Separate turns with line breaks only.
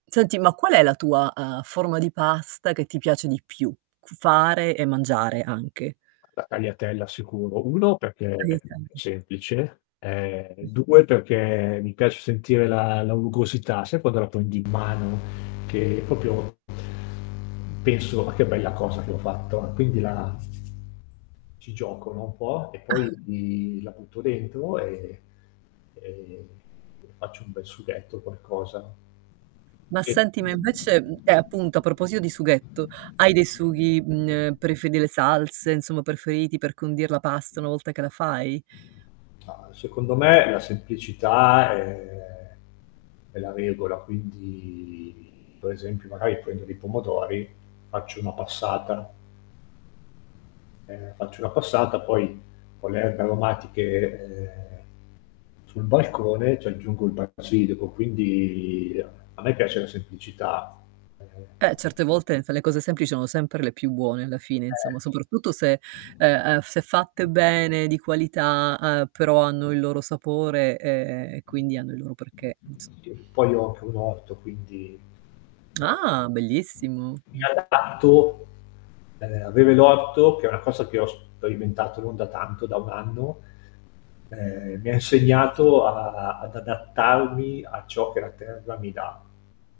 Senti, ma qual è la tua, uhm, forma di pasta che ti piace di più cu fare e mangiare anche?
La tagliatella sicuro: 1 perché
Le
è
taglia
semplice, ehm, 2 perché mi piace sentire la la rugosità, sai quando la prendi in mano, che proprio penso: "Ma che bella cosa che ho fatto". Quindi la ci gioco, no, un po' e
Ah.
poi di la butto dentro, e e e faccio un bel sughetto, qualcosa.
Ma
Sì.
senti, ma invece, mhmm, e appunto a proposito di sughetto: hai dei sughi, mhmm, ehm, preferiti, delle salse, insomma, preferiti per condir la pasta una volta che la fai?
Ah, secondo me la semplicità è è la regola, quindi, per esempio magari prendo dei pomodori, faccio una passata ehm, faccio una passata, poi con le erbe aromatiche, ehm, sul balcone ci aggiungo il basilico, quindi a me piace la semplicità. E e
Eh, certe volte enfe le cose semplici sono sempre le più buone alla fine, insomma,
Eh.
soprattutto se, ehm, ehm, se fatte bene di qualità, uhm, però hanno il loro sapore, ehm, e quindi hanno il loro perché, insomma.
Io poi ho anche un orto, quindi
Ah, bellissimo.
mi
Mh.
adatto. Ehm, avere l'orto, che è una cosa che ho sperimentato non da tanto, da 1 anno, ehm, mi ha insegnato a ad adattarmi a ciò che la terra mi dà.